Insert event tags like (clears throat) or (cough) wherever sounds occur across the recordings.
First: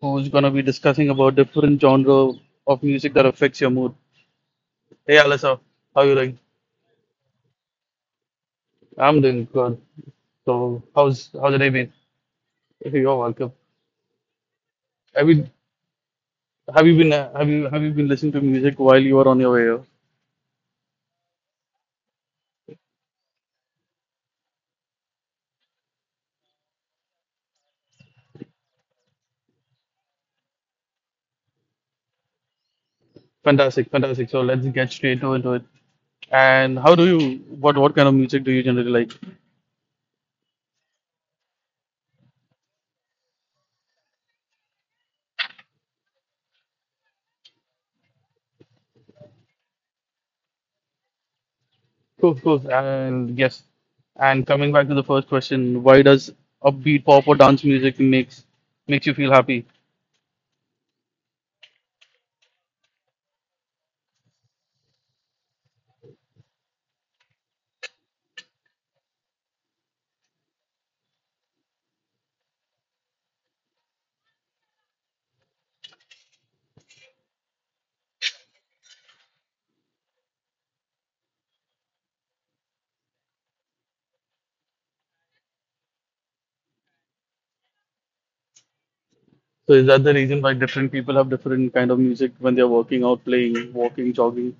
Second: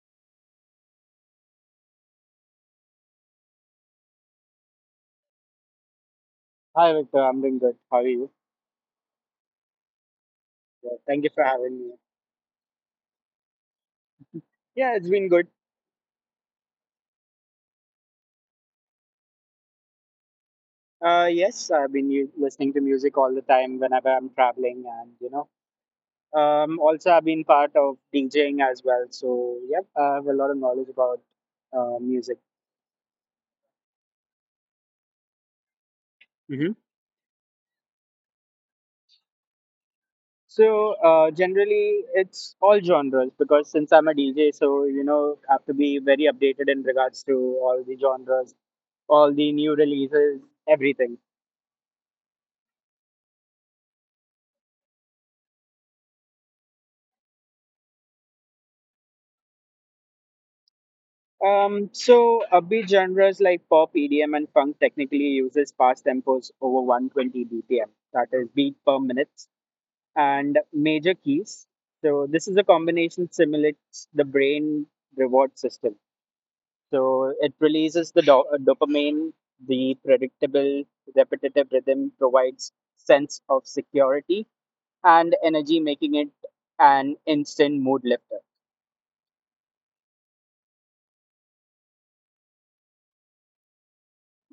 who's gonna be discussing about different genre of music that affects your mood. Hey, Alistair, how you doing? Hi, Victor. I'm doing good. How are you? I'm doing good. So, Yeah, thank how's you for how's the day having been? me. (laughs) You're welcome. Yeah, it's been Have you good. Have you been listening to music while you were on your way here? Yes, I've been listening to music all the time whenever I'm traveling, and you know, also I've been part of DJing as well. So yeah, I have a lot of knowledge about music. Fantastic, fantastic. So let's get straight into it. And Hmm. how do you What kind of music do you generally like? So generally, it's all genres because since I'm a DJ, so you know, have to be very updated in regards to all the genres, all the new releases, everything. Of course, and yes, and coming back to the first question, why does upbeat pop or dance music makes you feel happy? So upbeat genres like pop, EDM, and funk technically uses fast tempos over 120 BPM, that is beat per minute, and major keys. So this is a combination simulates the brain reward system. So it releases the dopamine. The predictable, repetitive rhythm provides sense of security and energy, making it an instant mood lifter. So is that the reason why different people have different kind of music when they're working out, playing, walking, jogging?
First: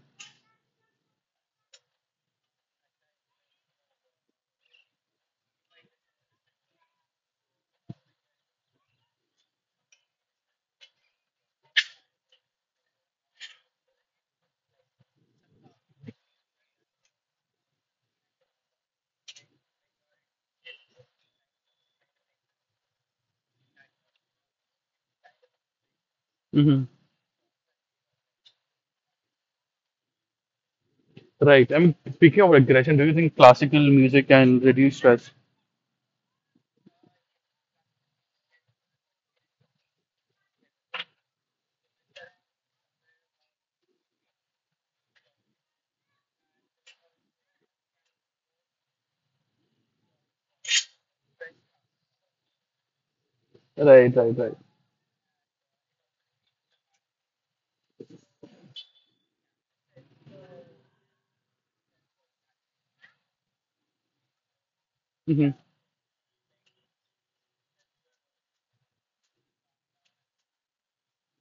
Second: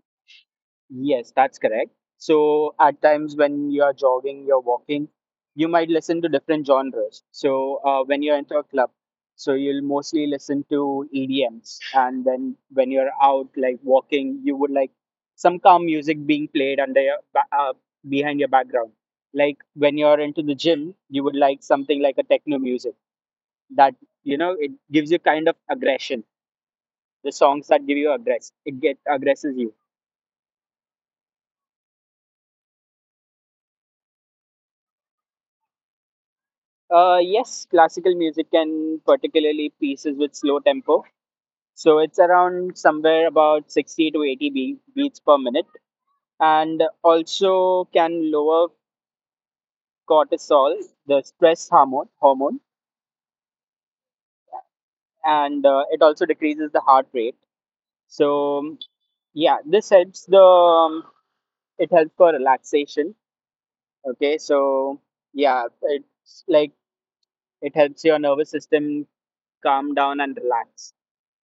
Yes, that's correct. So at times when you are jogging, you're walking, you might listen to different genres. So when you're into a club, so you'll mostly listen to EDMs, and then when you're out like walking, you would like some calm music being played under your behind your background. Like when you're into the gym, you would like something like a techno music that you know it gives you kind of aggression. Hmm. The songs that give you aggress, it get aggresses you. Right. I mean, speaking of aggression, do you think classical music can reduce stress? Yes, classical music can particularly pieces with slow tempo. So it's around somewhere about 60 to 80 beats per minute and also can lower cortisol, the stress hormone Right, right, right. and it also decreases the heart rate. So yeah, this helps the it helps for relaxation. Okay, so Hmm. yeah, it's like it helps your nervous system calm down and relax.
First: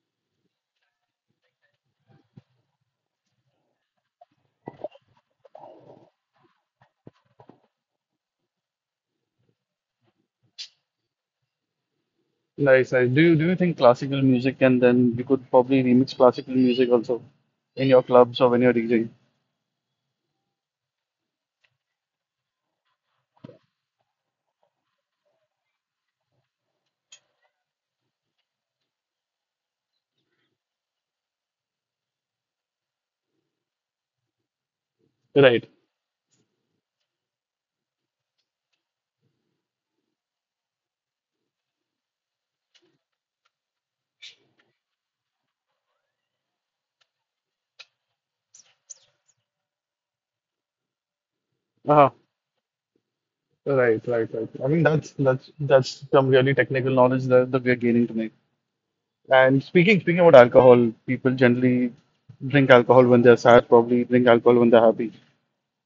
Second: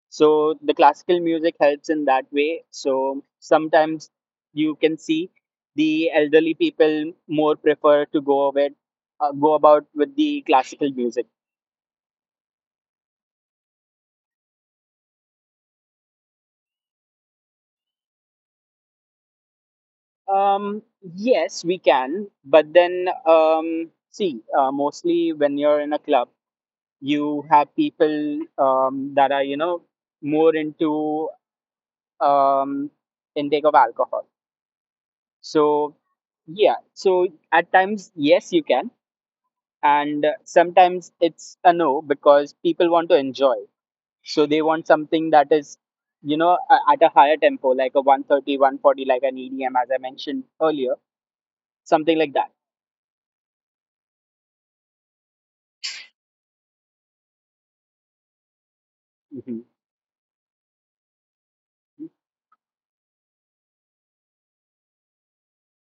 So the classical music helps in that way. So sometimes you can see the elderly people more prefer to go with go about with the classical music. Nice, nice. Do you think classical music and then you could probably remix classical music also in your clubs or when you're DJing? Um, yes, we can, but then see, mostly when you're in a club, you have people that are you know more into um, intake of alcohol. Right. So yeah, so at times yes, you can and sometimes it's a no because people want to enjoy so they want something that is you know at a higher tempo like a 130, 140, like an edm as I mentioned earlier, Uh-huh. something like that. Right, right, right. I mean, that's some really technical knowledge that we are gaining tonight. Hmm. And speaking about alcohol, people generally drink alcohol when they're sad, probably drink alcohol when they're happy.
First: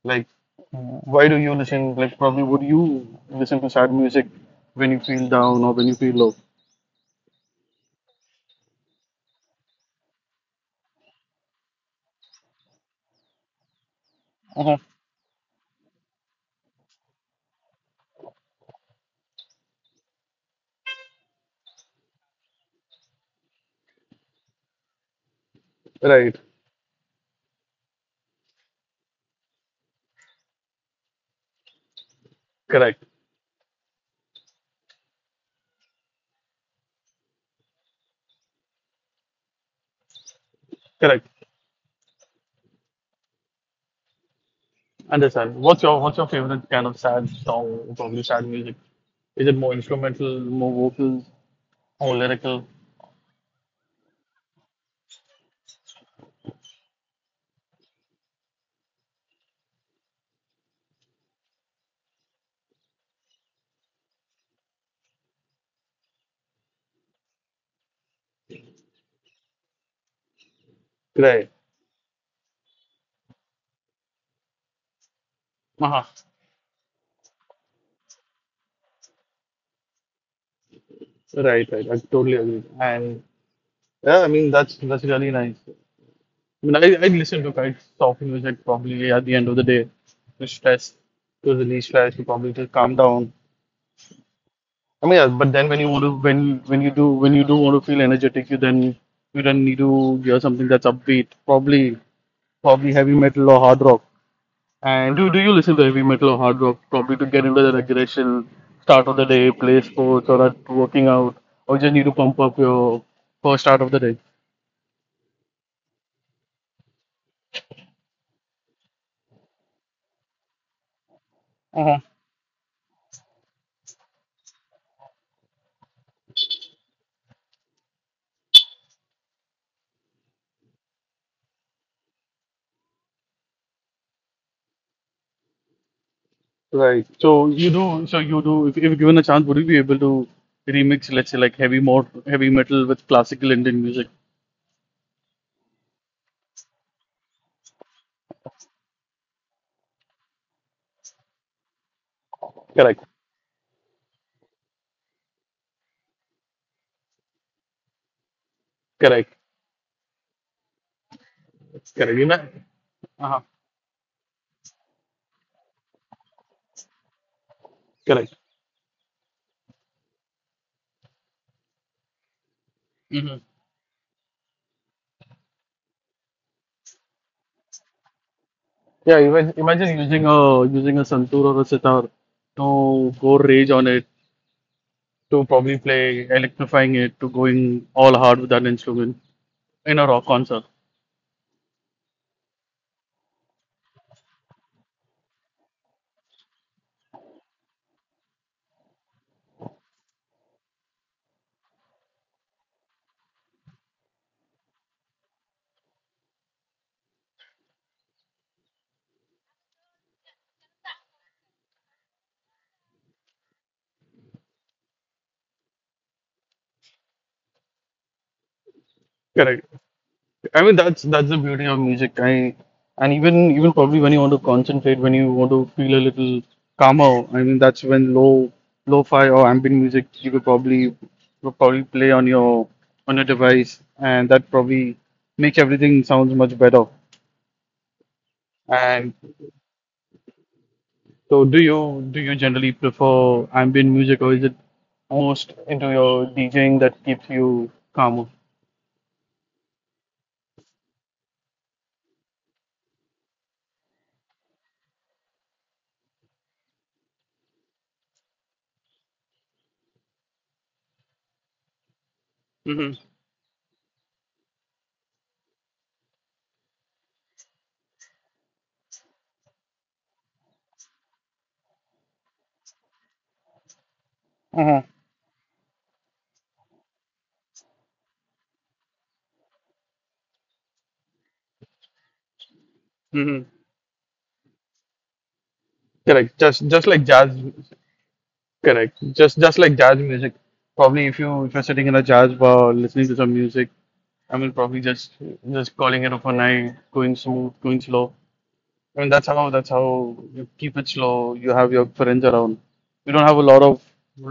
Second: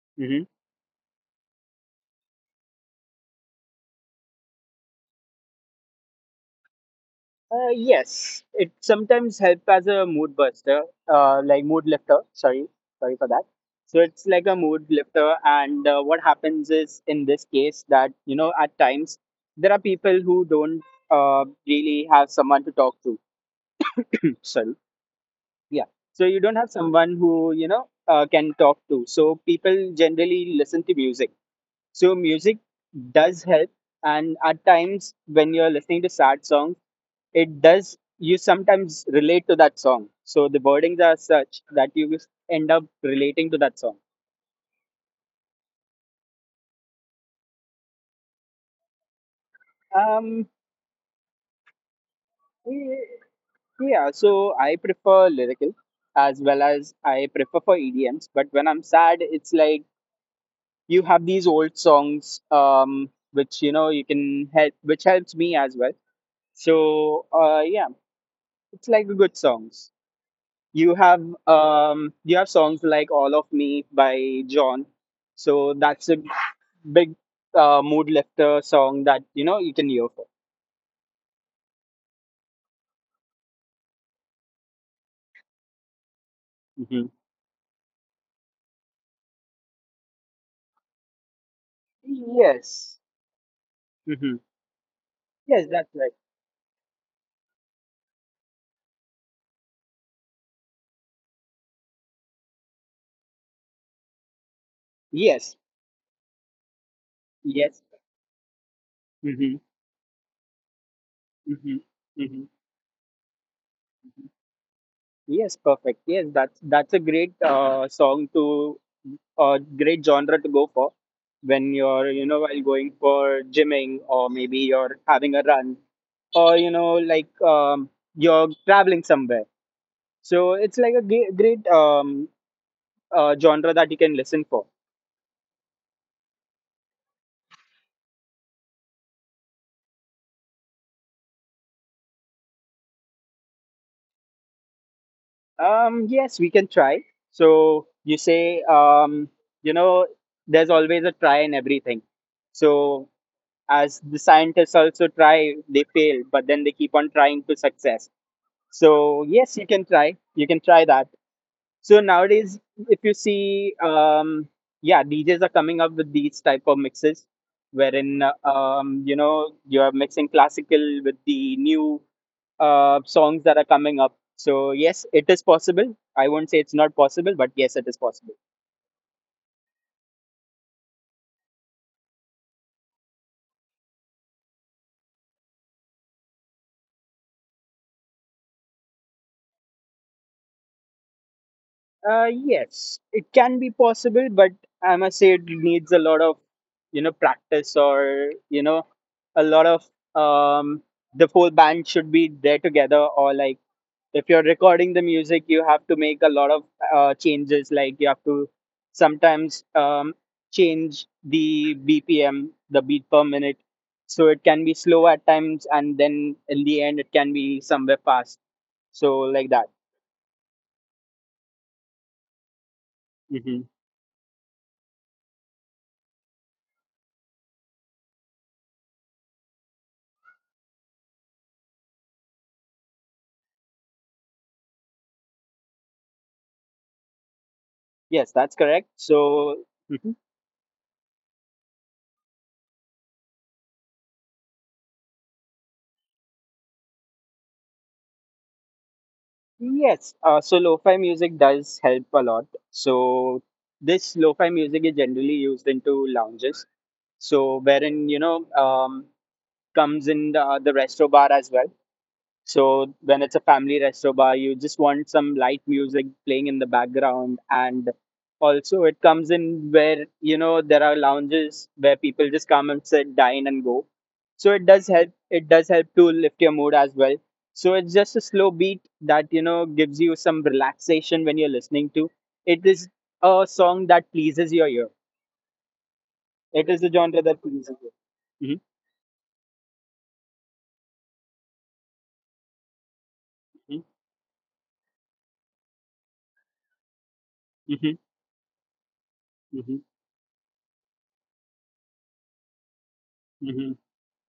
Like, Hmm. why do you listen? Like, probably would you listen to sad music when you feel down or when you feel low? Yes, it sometimes helps as a mood buster, like mood lifter, sorry, sorry for that. So it's like a Uh-huh. mood lifter and what happens is in this case that you know at times there are people who don't really have someone to talk to. (clears throat) Sorry. Yeah. So Right. you don't have someone who you know can talk to, so people generally listen to music, so music Correct. does help. And at times when you're listening to sad songs, it does you sometimes relate to that song, so the wordings are Correct. such that you just end up relating to that song. Understand. What's your favorite kind of sad song? Probably sad music. Is it more instrumental, um more vocals, more lyrical? y- yeah, so I prefer lyrical as well as I prefer for edms, but when I'm sad it's like you have these old songs, which you know you can help, which helps me as well. So yeah, it's like good songs. You have Right. You have songs like All of Me by John. So Uh-huh. that's a big mood lifter song that you know you can hear for. Right, right. I totally agree. And yeah, I mean that's really nice. I mean, I Hmm. I listen to quite soft music probably at the end of the day to stress, to release stress, to probably just Yes. calm down. Hmm. I mean, yeah, but Yes, then when that's you want right. to when you do want to feel energetic, you then need to hear something that's upbeat, probably heavy metal or hard rock. And do you Yes. listen to heavy metal or hard rock probably to get into that Yes. aggression, start of the day, Hmm. play sports or that working out, or Hmm. just need to pump Hmm. up your first start of the day? Yes, perfect. Yes, that's a great song to, a great genre to go for when Uh-huh. you're you know while going for gymming or maybe you're having a run or you know like you're traveling somewhere. So it's like a great genre that you can listen for. Right. So you do. So you do. If given a chance, would you be able to remix, let's say, like heavy metal with classical Indian music? Yes, we can try. So you say you know there's always a try in everything. Correct, So as the scientists also try, they fail, but then they keep on trying to success. So correct, yes, you can try, you can try that. So correct. Nowadays, if you Uh-huh. see yeah, djs are coming up with these type of mixes, wherein Correct. You know you are mixing classical with the new Hmm. songs that are coming up. So yes, it is possible. I won't say it's not possible, but yes, it is possible. Yeah, imagine, imagine using a using a santoor or a sitar to go rage on it, to probably play electrifying it, to going all hard with that instrument in a rock concert. Yes, it can be possible, but I must say it needs a lot of, you know, practice or, you know, a lot of, um, the whole band should be there together, or like if you're recording the music, you have to make a lot of changes. Like you have to sometimes change the BPM, the beat per minute. So it can be slow at times and then in the end it can be somewhere fast. So like that. I mean that's the beauty of music. I and even Hmm. even probably when you want to concentrate, when you want to feel a little calmer, I mean that's when low lo-fi or ambient music you could probably play on your device and that probably makes everything sounds much better. Yes, that's correct. And So so do you generally prefer ambient music or is it most into your DJing that keeps you calmer? yes, so lo-fi music does help a lot. So this lo-fi music is generally used into lounges. So wherein, you know, comes in the resto bar as well. So when it's a family resto bar, you just want some light music playing in the background, and also it comes in where you know there are lounges where people just come and sit, dine, and go. So it Mm-hmm. does help. It does help to lift your mood as well. So it's just a slow beat that you know gives you some relaxation when you're listening to. It is a Mm-hmm. song that pleases your ear. Correct. It is Just a like genre jazz. that pleases you. Correct. Just like jazz music. Probably if you if you're sitting in a jazz bar listening to some music, Mhm, I mean probably just calling it overnight, going smooth, going mhm, slow. I mean that's how that's mhm, how you keep it slow. You have your friends around. You don't have a mhm,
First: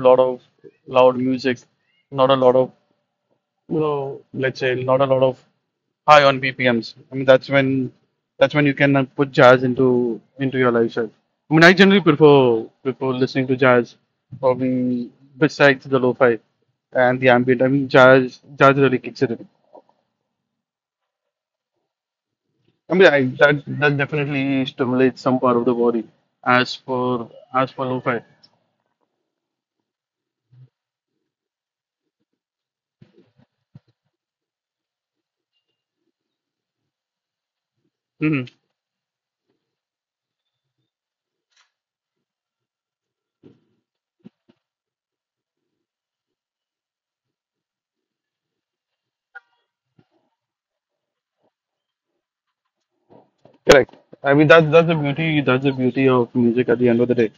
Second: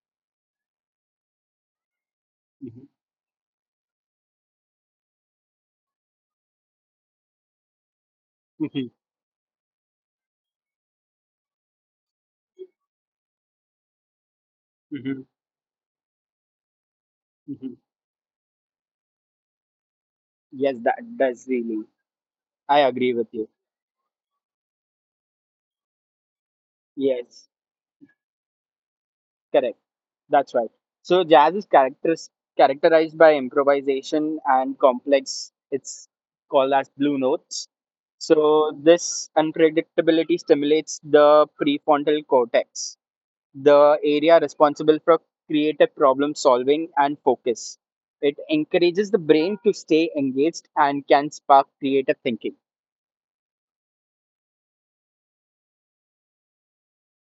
lot of loud music, not a lot of mhm, so let's say not a lot of high on BPMs. I mean, that's when mhm, you mhm, can put jazz into your lifestyle. I mean, I generally prefer listening to jazz probably mhm, besides the lo-fi and the ambient. I mhm. mean, jazz really kicks it in. Yes, that does really. I I mean, agree with you. that that definitely stimulates some part of the body Yes, as for lo-fi. correct. That's right. So jazz is characterized by improvisation and complex. It's called as blue notes. Hmm. So this unpredictability stimulates the prefrontal cortex, the area responsible for creative problem solving and focus. It encourages the brain to stay engaged and can spark creative thinking. Correct. I mean, that's the beauty. That's the beauty of music at the end of the day.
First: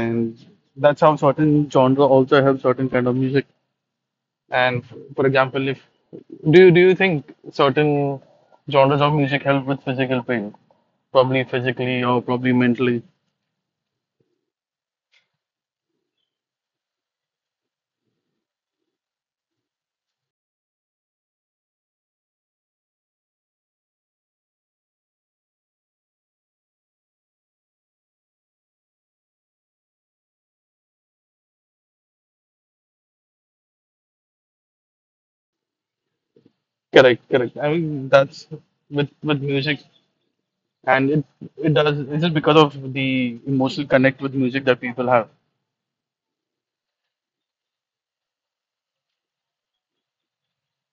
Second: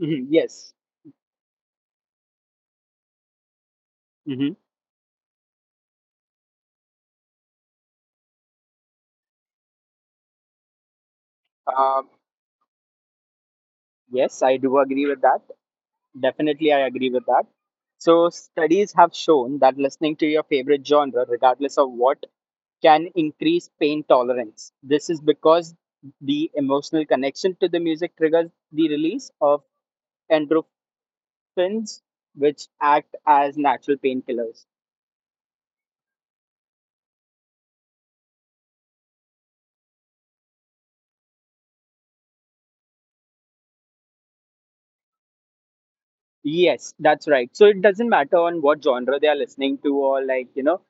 Mhm. Yes. that's how certain genre also have certain kind of music. Hmm. And for example, if do you, do you think certain genres of music help with physical pain? Probably physically or probably mentally. Yes, I do agree with that. Definitely, I agree with that. So, studies have shown that listening to your favorite genre, regardless of what, can increase pain tolerance. This is because the emotional connection to the music triggers the release of endorphins, which act as natural painkillers. Correct. That's with music and it does it's just because of the emotional connect with music that people have. Yes, that's right. So it doesn't matter on what genre they are listening to, or like, you know,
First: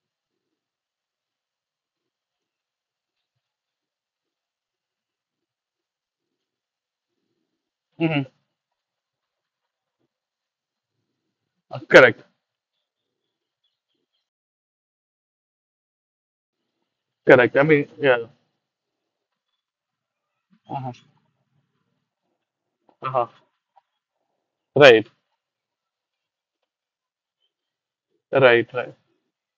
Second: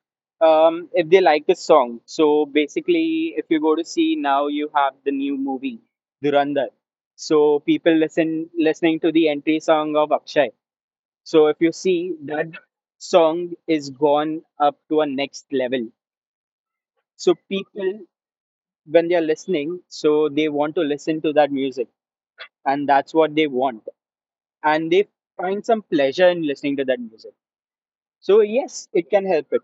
if they like a song. So basically, if you go to see now, you have the new movie, Durandar. So people Hmm. Listening to the entry song of Akshay. So if you see, correct, that song is gone up to a next level. So correct, I mean, people, yeah. when they are listening, so they want to Uh-huh. listen to that music, and that's Uh-huh. what they want. And they Right. find some pleasure in listening to that music. So Right, yes, right. it can help it.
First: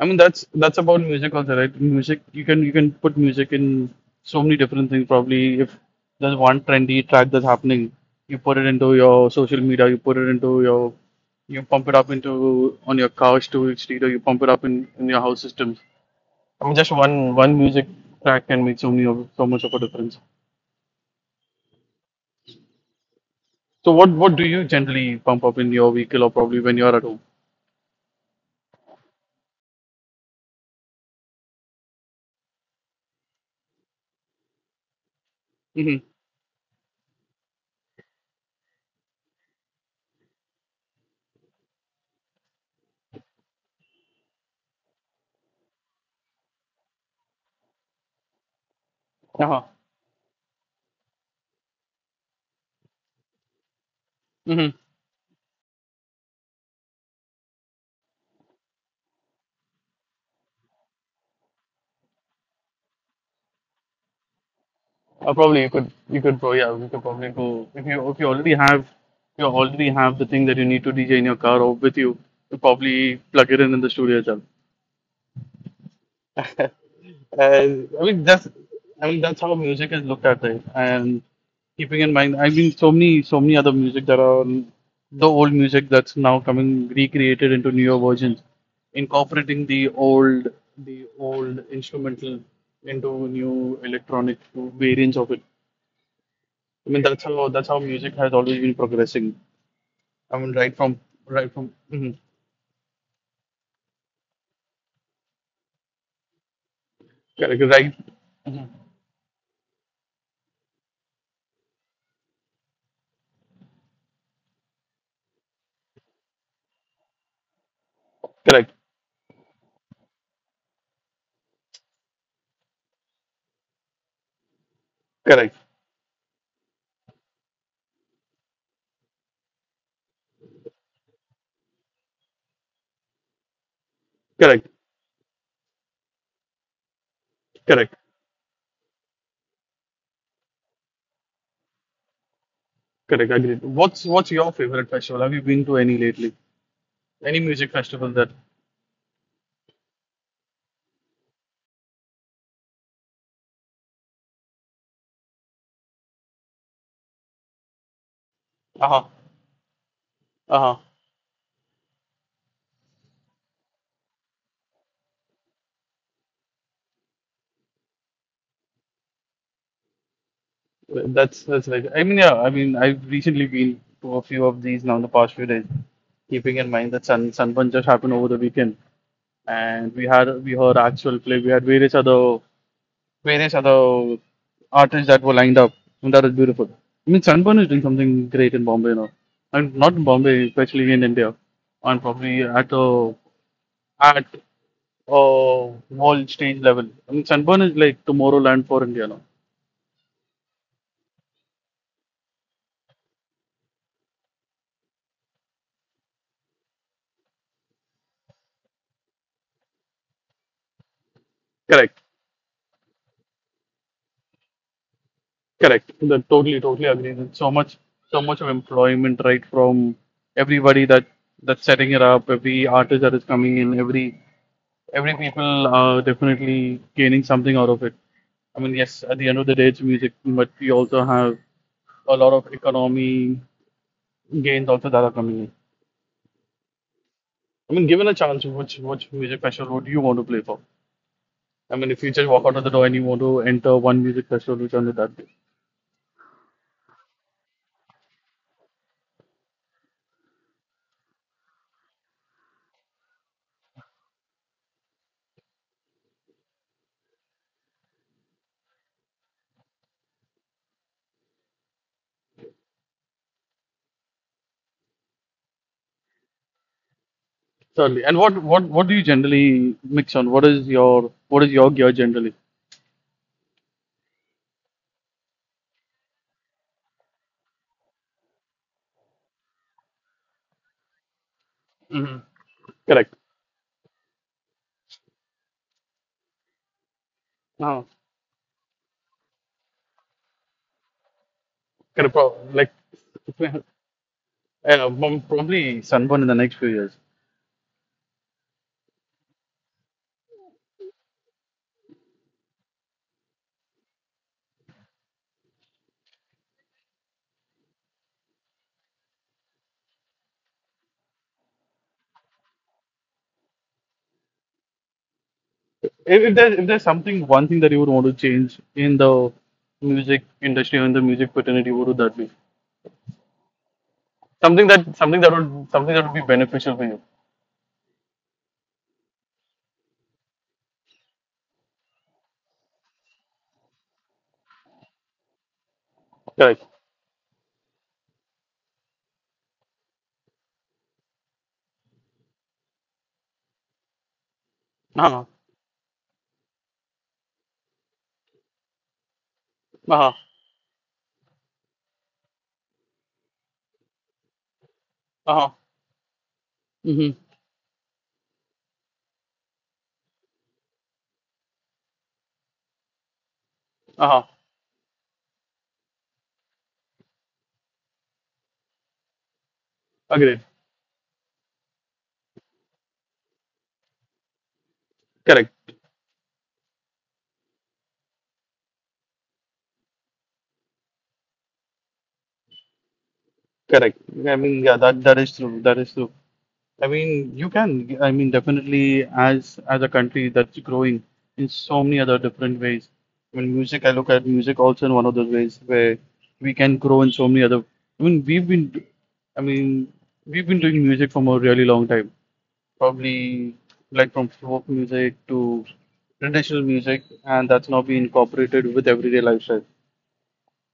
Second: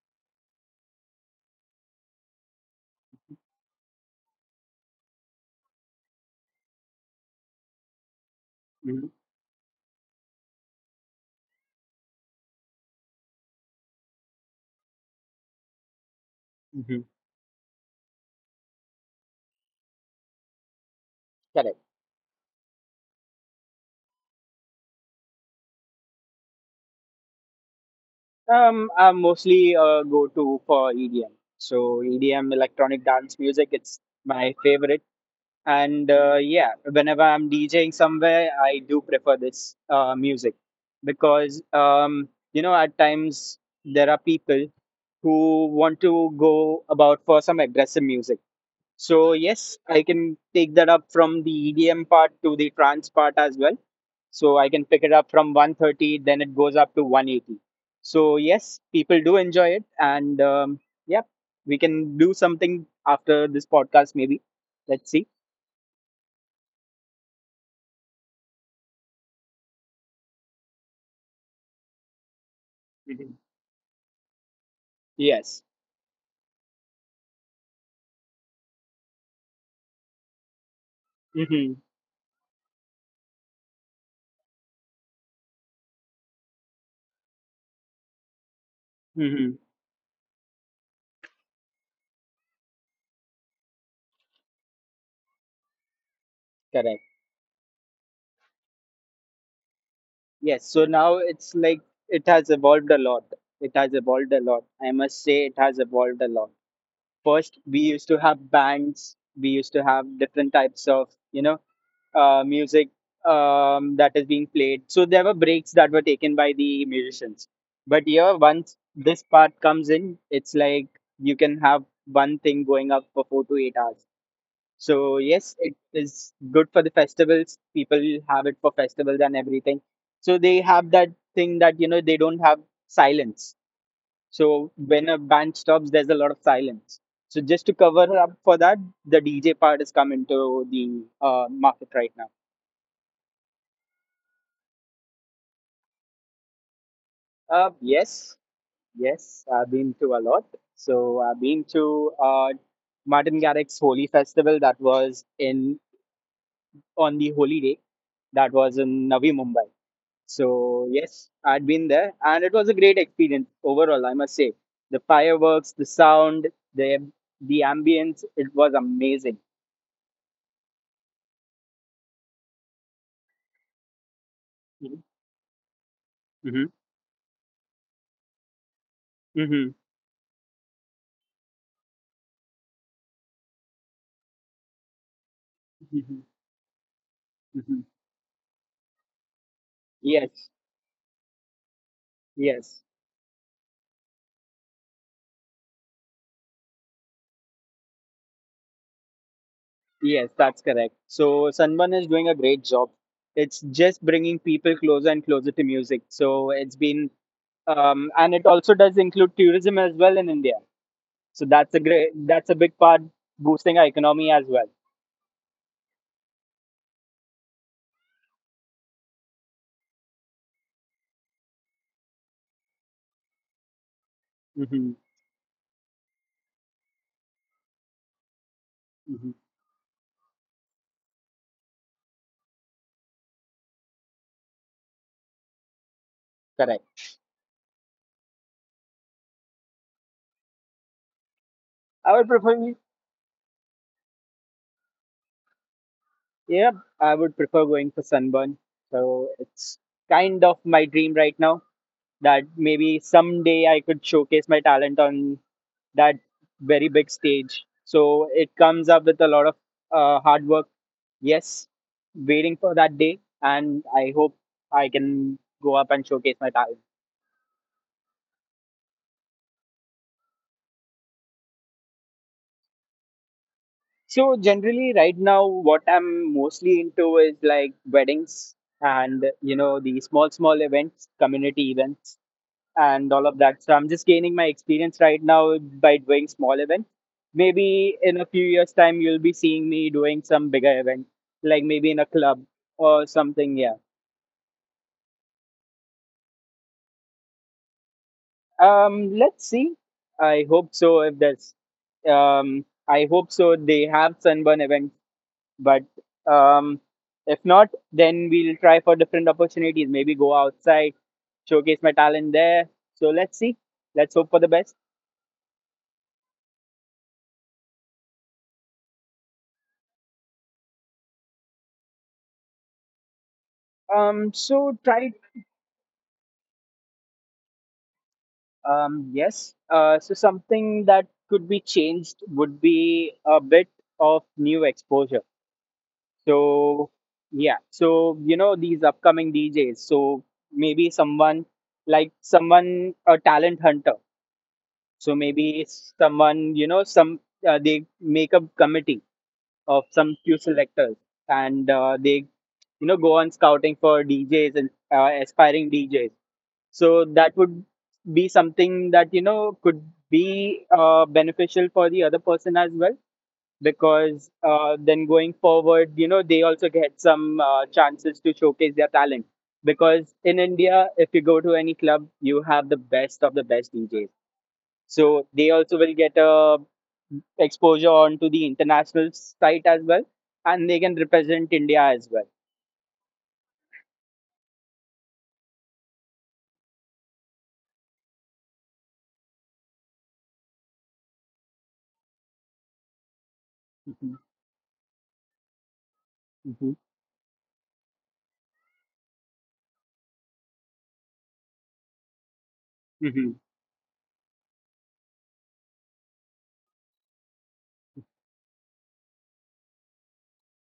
I mean that's about music also, right? Music you can put music in so many different things. Probably if there's one trendy track that's happening, you put it into Hmm. your social media, you put it into your you pump it up into on your car storage street or you pump it up in your house systems. I mean just Hmm. one music track can make so many of so much of a difference. Correct. So what do you generally pump up in your vehicle or probably when you're at home? I'm mostly go-to for EDM. So EDM, electronic dance music, it's my favorite. Mm-hmm. And yeah, whenever I'm DJing somewhere, I do prefer this music because you know at times there are people who want to go about for some aggressive music. So Uh-huh. yes, I can take that up from the EDM part to the trance part as well, so I can pick it up from 130, then it goes up to 180. So yes, people do enjoy it, and yeah, we can do something after this podcast maybe. Let's see. Probably you could probably yeah, you could probably go if you already have you already have the thing that you need to DJ in your car or with you, you probably Mhm. plug it in the studio itself. Yes. And I mean that's how music is looked at, right? And Hmm. keeping in mind, I mean so many so many other music that are the old music that's now coming recreated into newer versions, Hmm. incorporating the old instrumental into new electronic variants of it. I mean, Correct. that's how music has always been progressing. I mean, Yes. So now right it's from like mhm. it has evolved a lot. It has evolved a lot. I must say, it has evolved a lot. Correct, First, we right, used to have bands. We used to have different types of you know music that is being played. So there were breaks that were taken by the musicians. But here, correct, once this part comes in, it's like you can have one thing going up for 4 to 8 hours. So correct, yes, it is good for the festivals. People have it for festivals and everything. So they have that thing that you know they don't have silence. correct, So when a band stops, there's a lot of silence. So just to correct, cover up for that, the DJ part has come into the market right now. correct. Agreed. What's your favorite festival? Have you been to any lately? Any Uh, music festival that? yes, yes, I've been to a lot. So I've been to Martin Garrix's Holy Festival that was in, on the Holy Day, that was Uh-huh, in Navi Mumbai. uh-huh. So yes, I'd been there and it was a great experience overall. I must say the fireworks, the sound, the the ambience, it was amazing. That's right. I mean, yeah. I mean, I've recently been to a few of these now in the past few days, keeping in Hmm. mind that Sunburn just happened over the weekend, Hmm. and we heard actual play. We had various other artists that were lined up, and that Hmm. was beautiful. I mean, Sunburn is doing Hmm. something great in Bombay now. And not in Bombay, Yes, especially in India, and probably at yes. a at a world stage level. I mean, Sunburn is like Tomorrowland for India now. Yes, that's correct. So Sunburn is doing a great job. It's just bringing people closer and closer to music. So it's been, and it also does include tourism as well in India. So that's a Correct, great, that's a big part boosting our economy as well. correct. That totally, totally agree. There's so much of employment right from everybody that that's setting it up, every artist that is coming in, Hmm. every people are definitely gaining something out of it. I mean, yes, at Hmm. the end of the day, it's music, but we also have a lot of economy gains also that are coming in. Correct. I mean, given a chance, which music festival would you want to play for? I mean, if I you would just walk out prefer, of the door and you want to enter one music festival, which one would that be? yeah, I would prefer going for Sunburn. So it's kind of my dream right now that maybe someday I could showcase my talent on that very big stage. So it comes up with a lot of hard work. Yes, waiting for that day, and I hope I can go up and showcase my talent. Certainly. And what do you generally mix on? What is your gear generally? So generally, right now, what I'm mostly into is like weddings and the small small events, community events and Correct. all of that. So I'm just gaining my experience right now by doing small events. Now, Maybe in a few years' time, you'll be seeing me doing some bigger event, like maybe in kind a of pro- club like or (laughs) something. uh, Yeah. Probably sunburn in the next few years. Let's see. I hope so. If there's, I hope so. They have sunburn event, but um, if not, then we'll try for different opportunities. Maybe go outside, showcase my talent there. So let's see. Let's hope for the best. If there's something one thing that you would want to change in the music industry or in the music fraternity, what would that be? Something So that try something that would something that would be beneficial for you. Yes. So something that could be changed would be a bit of new exposure. Correct. So yeah. So you know these upcoming DJs. So maybe someone like someone a talent hunter. So Uh-huh. maybe someone some they make a committee of Uh-huh. some few selectors and they you know go on scouting for DJs and aspiring DJs, so Mm-hmm. that would be something that you know could be beneficial for the other person as well Uh-huh. because then going forward, you know, they also get some chances to showcase their talent. Because Agreed. in India, if you go to any club, you have the best of the best DJs. So they Correct. also will get a exposure onto the international site as well, and they can represent India as well. Correct. I mean, yeah, that that is true. That is true. I mean, you can. I mean, definitely, as a country that's growing in so many other different ways. I mean, music, I look Hmm at music also in one of those ways where we can hmm grow in so many other. I mean, we've been, I mean, we've been doing music from a really long time. hmm Probably like from folk music to traditional music, and that's now being incorporated with everyday lifestyle.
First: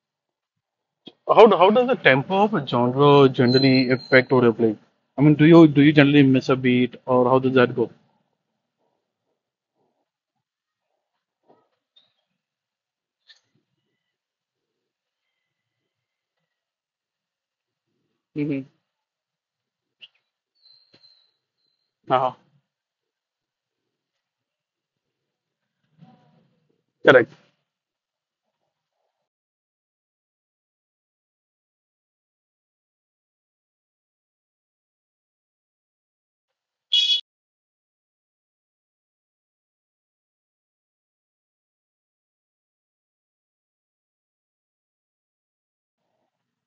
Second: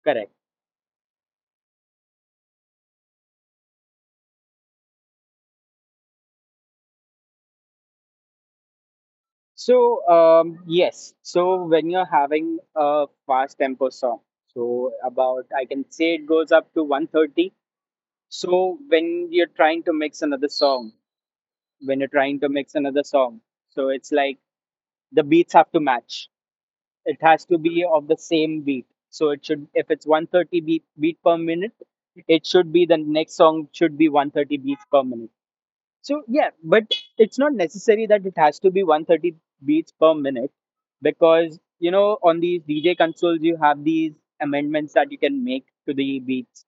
Correct. How does the tempo of a genre generally affect or play? I mean, do you generally miss a beat, or how does that go? So yes. So when you're having a fast tempo song, so about I can say it goes up to 130. Mm-hmm. So when you're trying to mix another song, when you're Uh-huh. trying to mix another song, so it's like the beats have to match. It Correct. has to be of the same beat. So it should, if it's 130 beat per minute, it should be the next song should be 130 beats per minute. So yeah, but it's not necessary that it has to be 130 beats per minute because you know on these DJ consoles you have these amendments that you can make to the beats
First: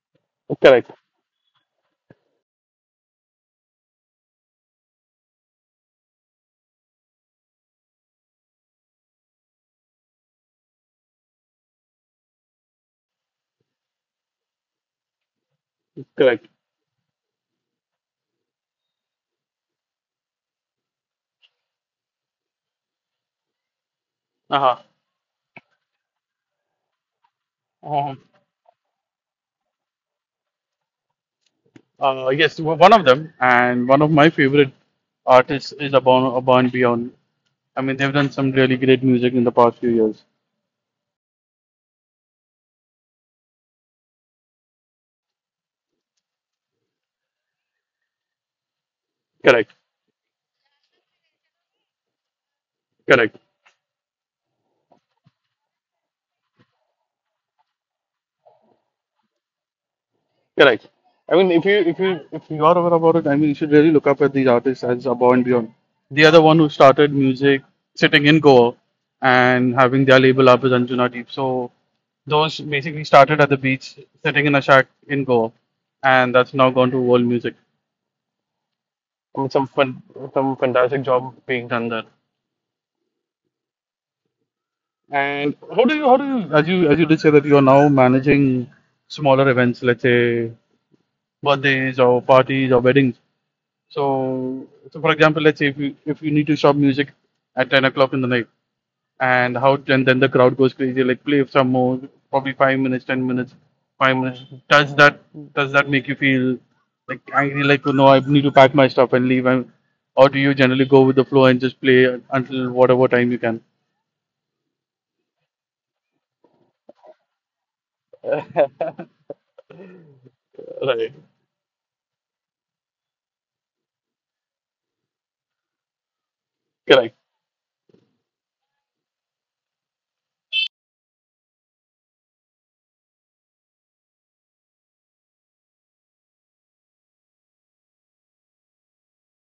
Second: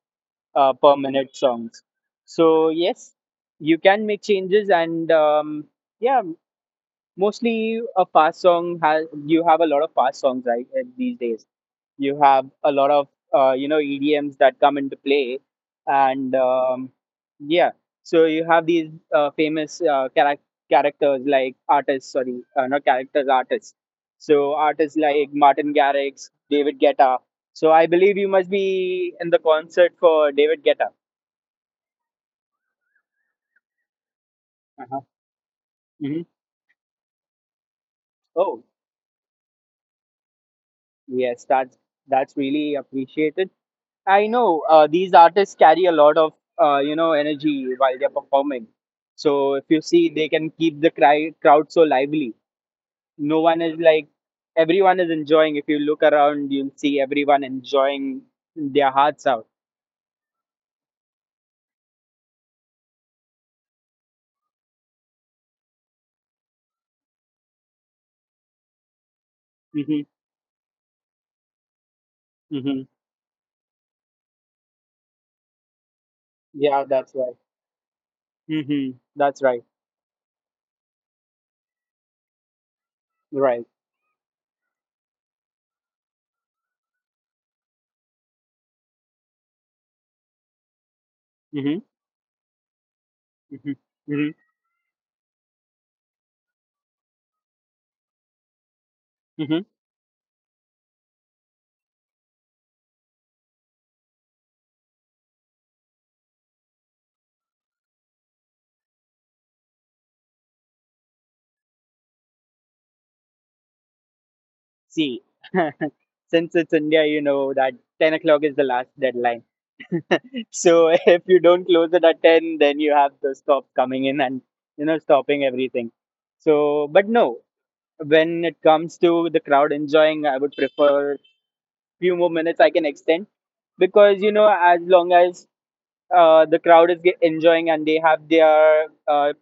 Correct. per minute songs. So yes, you can make changes and yeah, mostly a fast song has you have a lot of fast songs, right? These days you have a lot of EDMs that come into play, and Correct. um, yeah, so you have these famous characters like artists, sorry, not characters, artists. So Uh-huh. artists like Martin Garrix, David Guetta. So I believe Um, you must be in the concert for David Guetta. Yes, one of them, and one of my favorite Uh-huh. artists is hmm Abon Beyond. I mean, they've done some Oh really great music in the past few years. yes, that's really appreciated. I know these artists carry a lot of energy while they're performing. So if Correct. you see, they can keep the crowd so lively. Correct. No one is like everyone is enjoying. If you look around, you'll see everyone enjoying their hearts out. Correct. I mean, if you are aware about it, I mean, you should really look up at these artists as Above and Beyond. They are the one who started music sitting in Goa and Hmm having their label up as Anjuna Deep. So those hmm basically started at the beach, sitting in a shack in Goa, and that's now Yeah, gone to that's world right. music. hmm That's I mean, right. some fun, some fantastic job being done there. Right. And how do you as you as you did say that you are now managing smaller events, let's say hmm birthdays or parties or weddings. hmm hmm So for example, let's say if you need to stop music at 10 o'clock in the night, and hmm how and then the crowd goes crazy, like play some more, probably 5 minutes, 10 minutes, 5 minutes. Does that make you feel like angry, like oh, no, I need to pack my stuff and leave, and or do you generally go with the flow and just play until whatever time you can? See, (laughs) since it's India, you know that 10 o'clock is the last deadline. (laughs) So Right. if you don't close it at 10, then you have the stops coming in and you know stopping everything. So but Correct. no, when it comes to the crowd enjoying, I would prefer few more minutes I can extend, because you know, as long as the crowd is enjoying and they have their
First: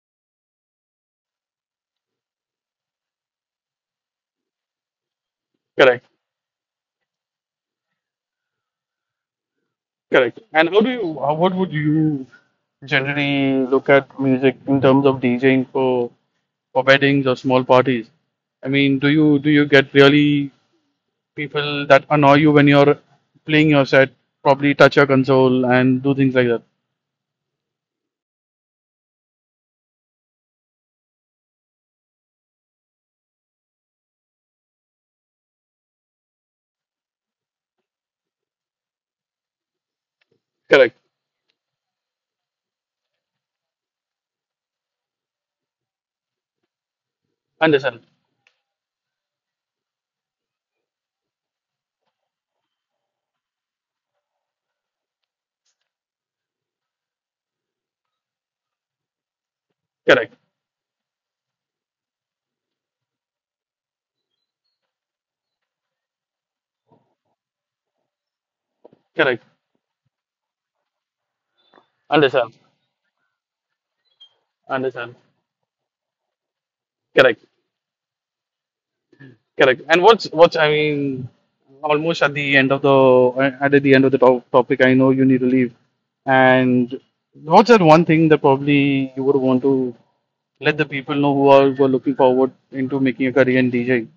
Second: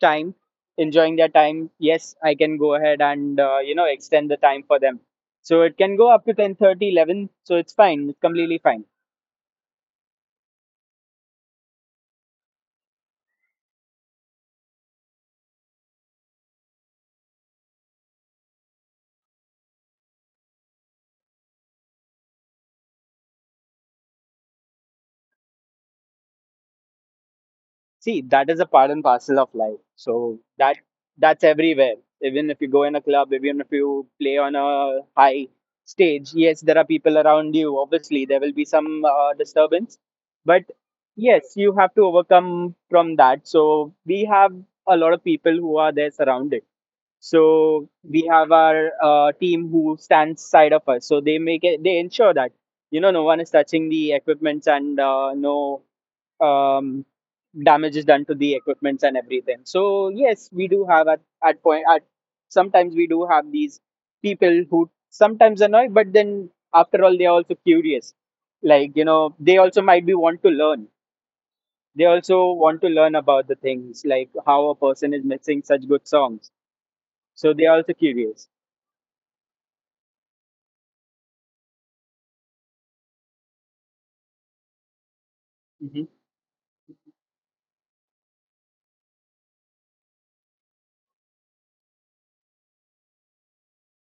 time enjoying their time, yes, I can go ahead and extend the time for them. So it can Correct. go up to 10:30, 11. So it's fine, it's completely fine. Correct. And how do you? How, what would you generally look at music in terms of DJing for? For weddings or small parties? I mean, do you get really people that annoy you when you're playing your set, probably touch your console and do things like that? See, that is a part and parcel of life. So that's everywhere. Even if you go in a club, even if you play on a high stage, yes, there are people around you. Obviously, there will be some disturbance, but Correct. yes, you have to overcome from that. So we have a lot of people who are there surrounded. So Understand. we have our team who stands side of us. So they ensure that you know no one is touching the equipments and no um, damage is done to the equipments and everything. So Correct. yes, we do have at point at sometimes we do have these people who sometimes annoy, but then after all they are also curious. Like you know, Correct. they also might be want to learn. They Understand. also want to learn about the things like how a person Understand. is mixing such good songs. Correct. So they are also curious. Correct. And what's I mean, almost at the end of the at the end of the topic. I know you need to leave. And what's that one thing that probably you would want to let the people know who are looking forward into making a career in DJing?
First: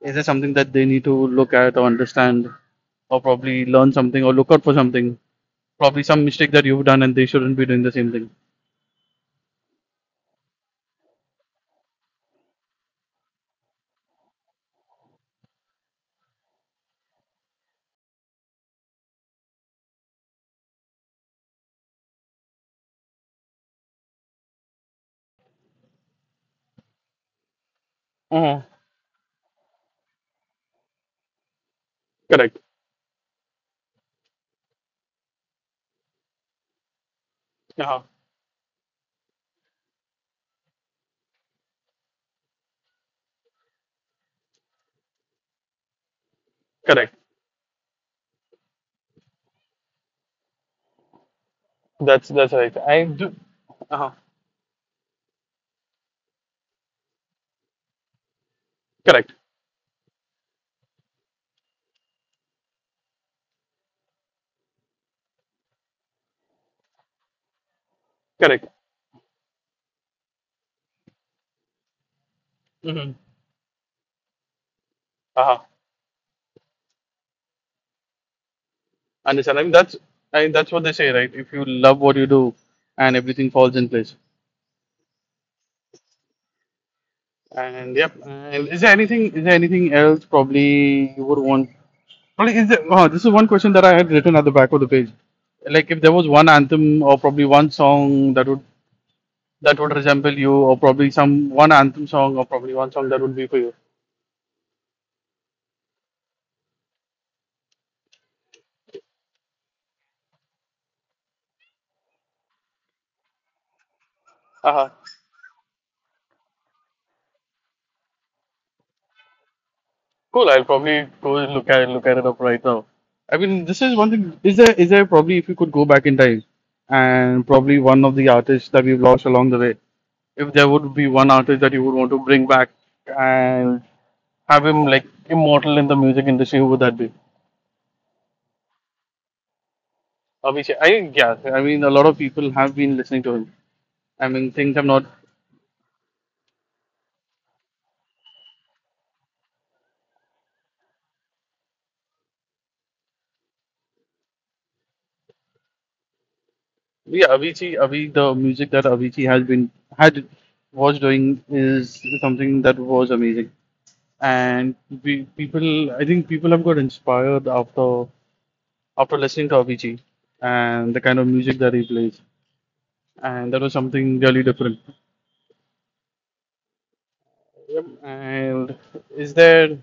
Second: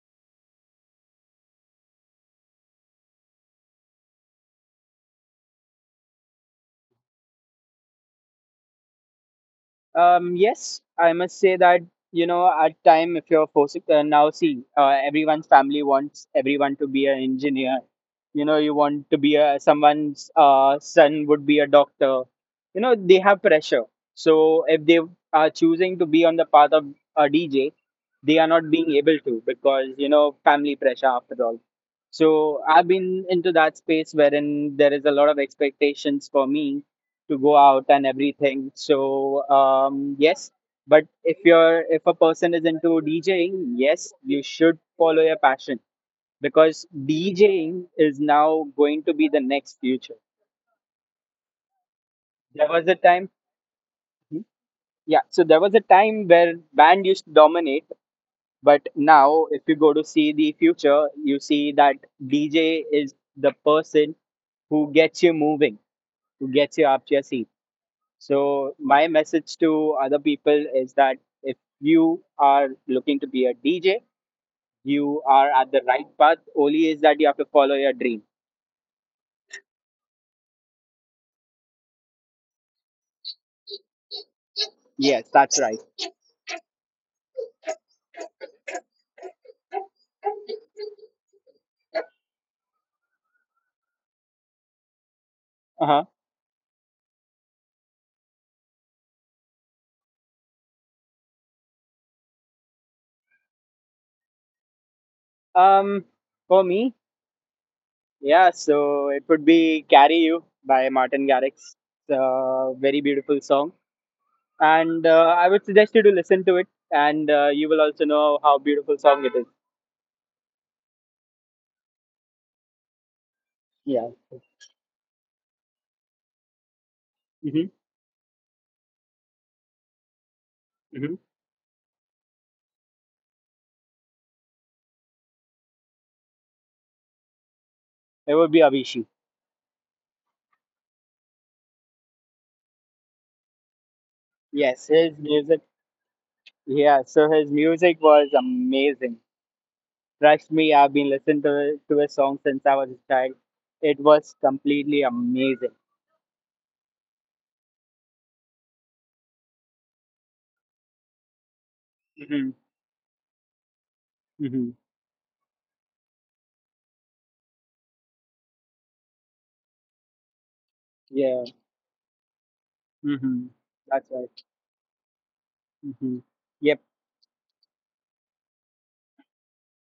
Is there something that they need to look at or understand or probably learn something or look out for something? Probably some mistake that you've done and they shouldn't be doing the same thing. Yes, I must say that you know at time if you're forcing now see everyone's family wants everyone to be an engineer. You know you want to be a someone's son would be a doctor. You know they have pressure. So if they are choosing to be on the path of a DJ, they are Uh-huh. not being able to because you know family pressure after all. Correct. So I've been into that space wherein there is a lot of expectations for me to go out Uh-huh. and everything. So yes, but if a person is into DJing, yes, you should follow your passion because Correct. DJing is now going to be the next future. That's There right. was a I time, do. Uh-huh. mhm, yeah. So there was a time where band used to dominate, but Correct. now if you go to see the future, you see that DJ is the person who gets you moving, who gets you up to your seat. Correct. So, my message to other people is that if you are looking to be a DJ, you are Uh-huh. at the right path. Only is that you have to follow your dream. Understand. I mean, that's what they say, right? If you love what you do, and everything falls in place. Yes, that's right. And yep. And is there anything? Is there anything else? Probably you would want Well, is there, oh, this is one question that I had written at the back of the page. Uh Like, if huh. there was one anthem or probably one song that would resemble you, or probably some one anthem song or probably one song that would be for you. Um, for me, yeah. So it would be "Carry You" by Martin Garrix. It's a very beautiful song, Uh, and I would suggest you to listen to it, and you will also know how beautiful song it is. cool. I'll probably go and look at it up right now. I mean, this Yeah. is one thing. Is there probably if you could go back in time and Mm-hmm. probably one of the artists that we've lost along the way, if there would be Mm-hmm. one artist that you would want to bring back and have him like immortal in the music industry, who would that be? It would be Avicii. Avicii, I yeah, I mean a lot of people have been listening to him. I mean things Yes, have not. his music. Yeah, so his music was amazing. Trust me, I've been listening to his song since I was a child. It was completely amazing. Yeah, Avicii, the music that Avicii has been had was doing is Hmm something that was amazing, hmm and we, people, I think people have got inspired after listening to Avicii and the kind of Yeah. music that he plays, hmm and that was That's something right. really different. hmm Yep. Yep. And is there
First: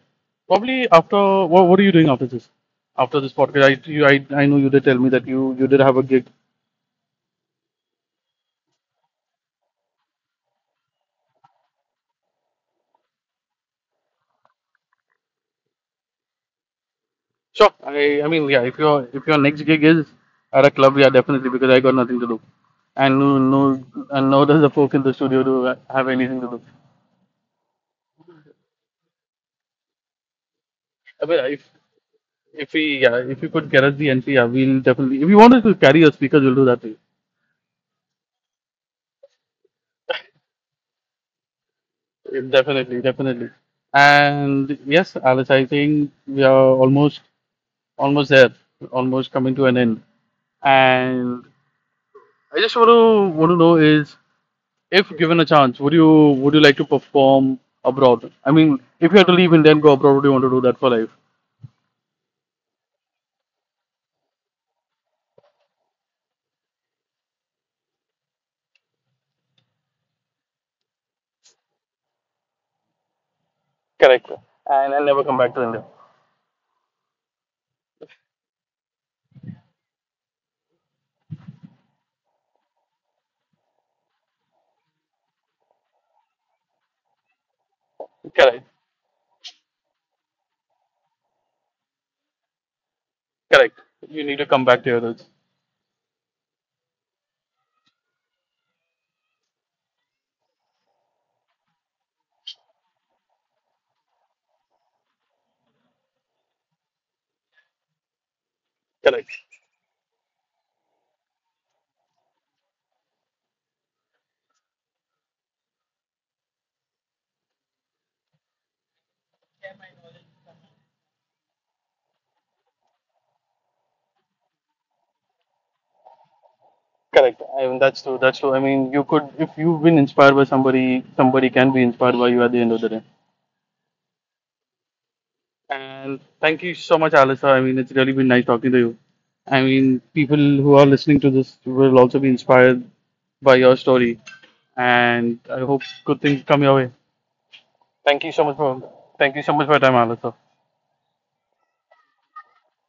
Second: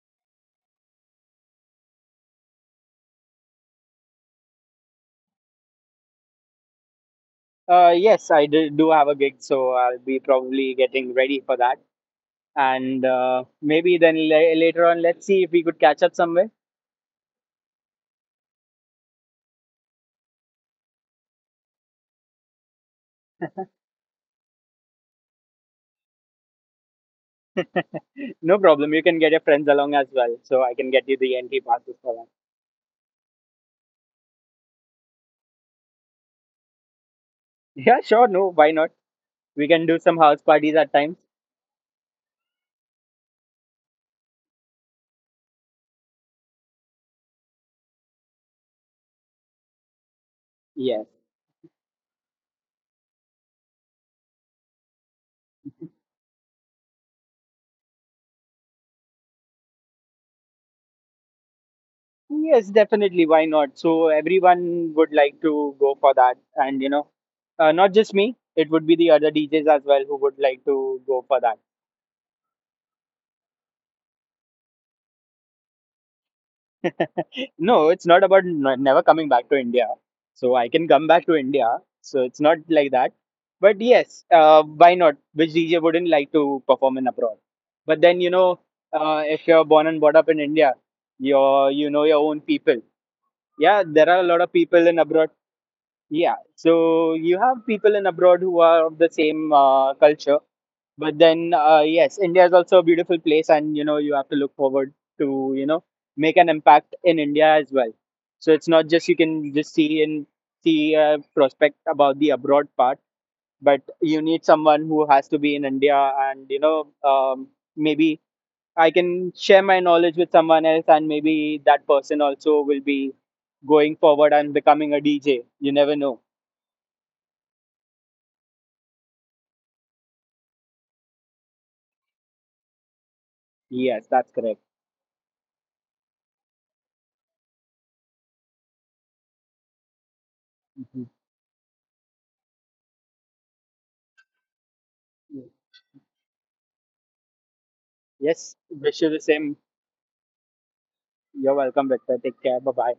probably after what are you doing after this? After this podcast, I know you did tell me that you did have a gig. Yes, I do, do have a gig, so I'll be probably getting ready for that. And maybe then later on, let's see if we could catch up somewhere. Sure. I mean yeah, if your next gig is at a club, yeah, definitely because I got nothing to do, and nor does the folk in the studio do have anything to do. No problem. You can get your friends along as well, so I can get you the But NT passes for that. (laughs) if we yeah if we could get the entry, yeah, we'll definitely if you wanted to carry your speakers, we'll do that too. Yeah, sure. No, why not? We can do some house parties at times. Yeah, definitely. And yes, Alice, I think we are almost almost there, almost coming to an end. Yeah. And I just want to know is. If given a chance, would you like to perform abroad? I mean, if you had to leave India and go abroad, would you want to do that for life? Yes, definitely. Why not? So everyone would like to go for that, and you know, not just me. It would be the other DJs as well who would like to go for that. Correct. And come back to India. (laughs) No, it's not about never coming back to India. So I can come back to India. So it's not like that. But yes, why not? Which DJ wouldn't like to perform in abroad? But then you know, Correct. If you're born and brought up in India, you're you know your own people. Correct. Yeah, there are You a need lot to of come back people to in your roots. abroad. Yeah, so you have people in abroad who are of the same culture, but then yes, India is also a beautiful place, and you know you have to look forward to you know make an impact in India as well. So it's not just you Correct. can just see a prospect about the abroad part, but you need someone who has to be in India, and maybe I can share my knowledge with someone else, and maybe that person also will be going forward and becoming a DJ. You never know. Correct. I mean, that's true. That's true. I mean, you could if you've been inspired by somebody, somebody can be inspired by you at the end of the day. Yes, that's correct. And thank you so much, Alisa. I mean, it's really been nice talking to you. I mean, people who are Mhm. listening to this will also be inspired by your story. And I hope good things come your way. Thank you so Yes, much for wish you the Thank you same. so much for your time, Alistair. You're welcome, Victor. Take care. Bye bye.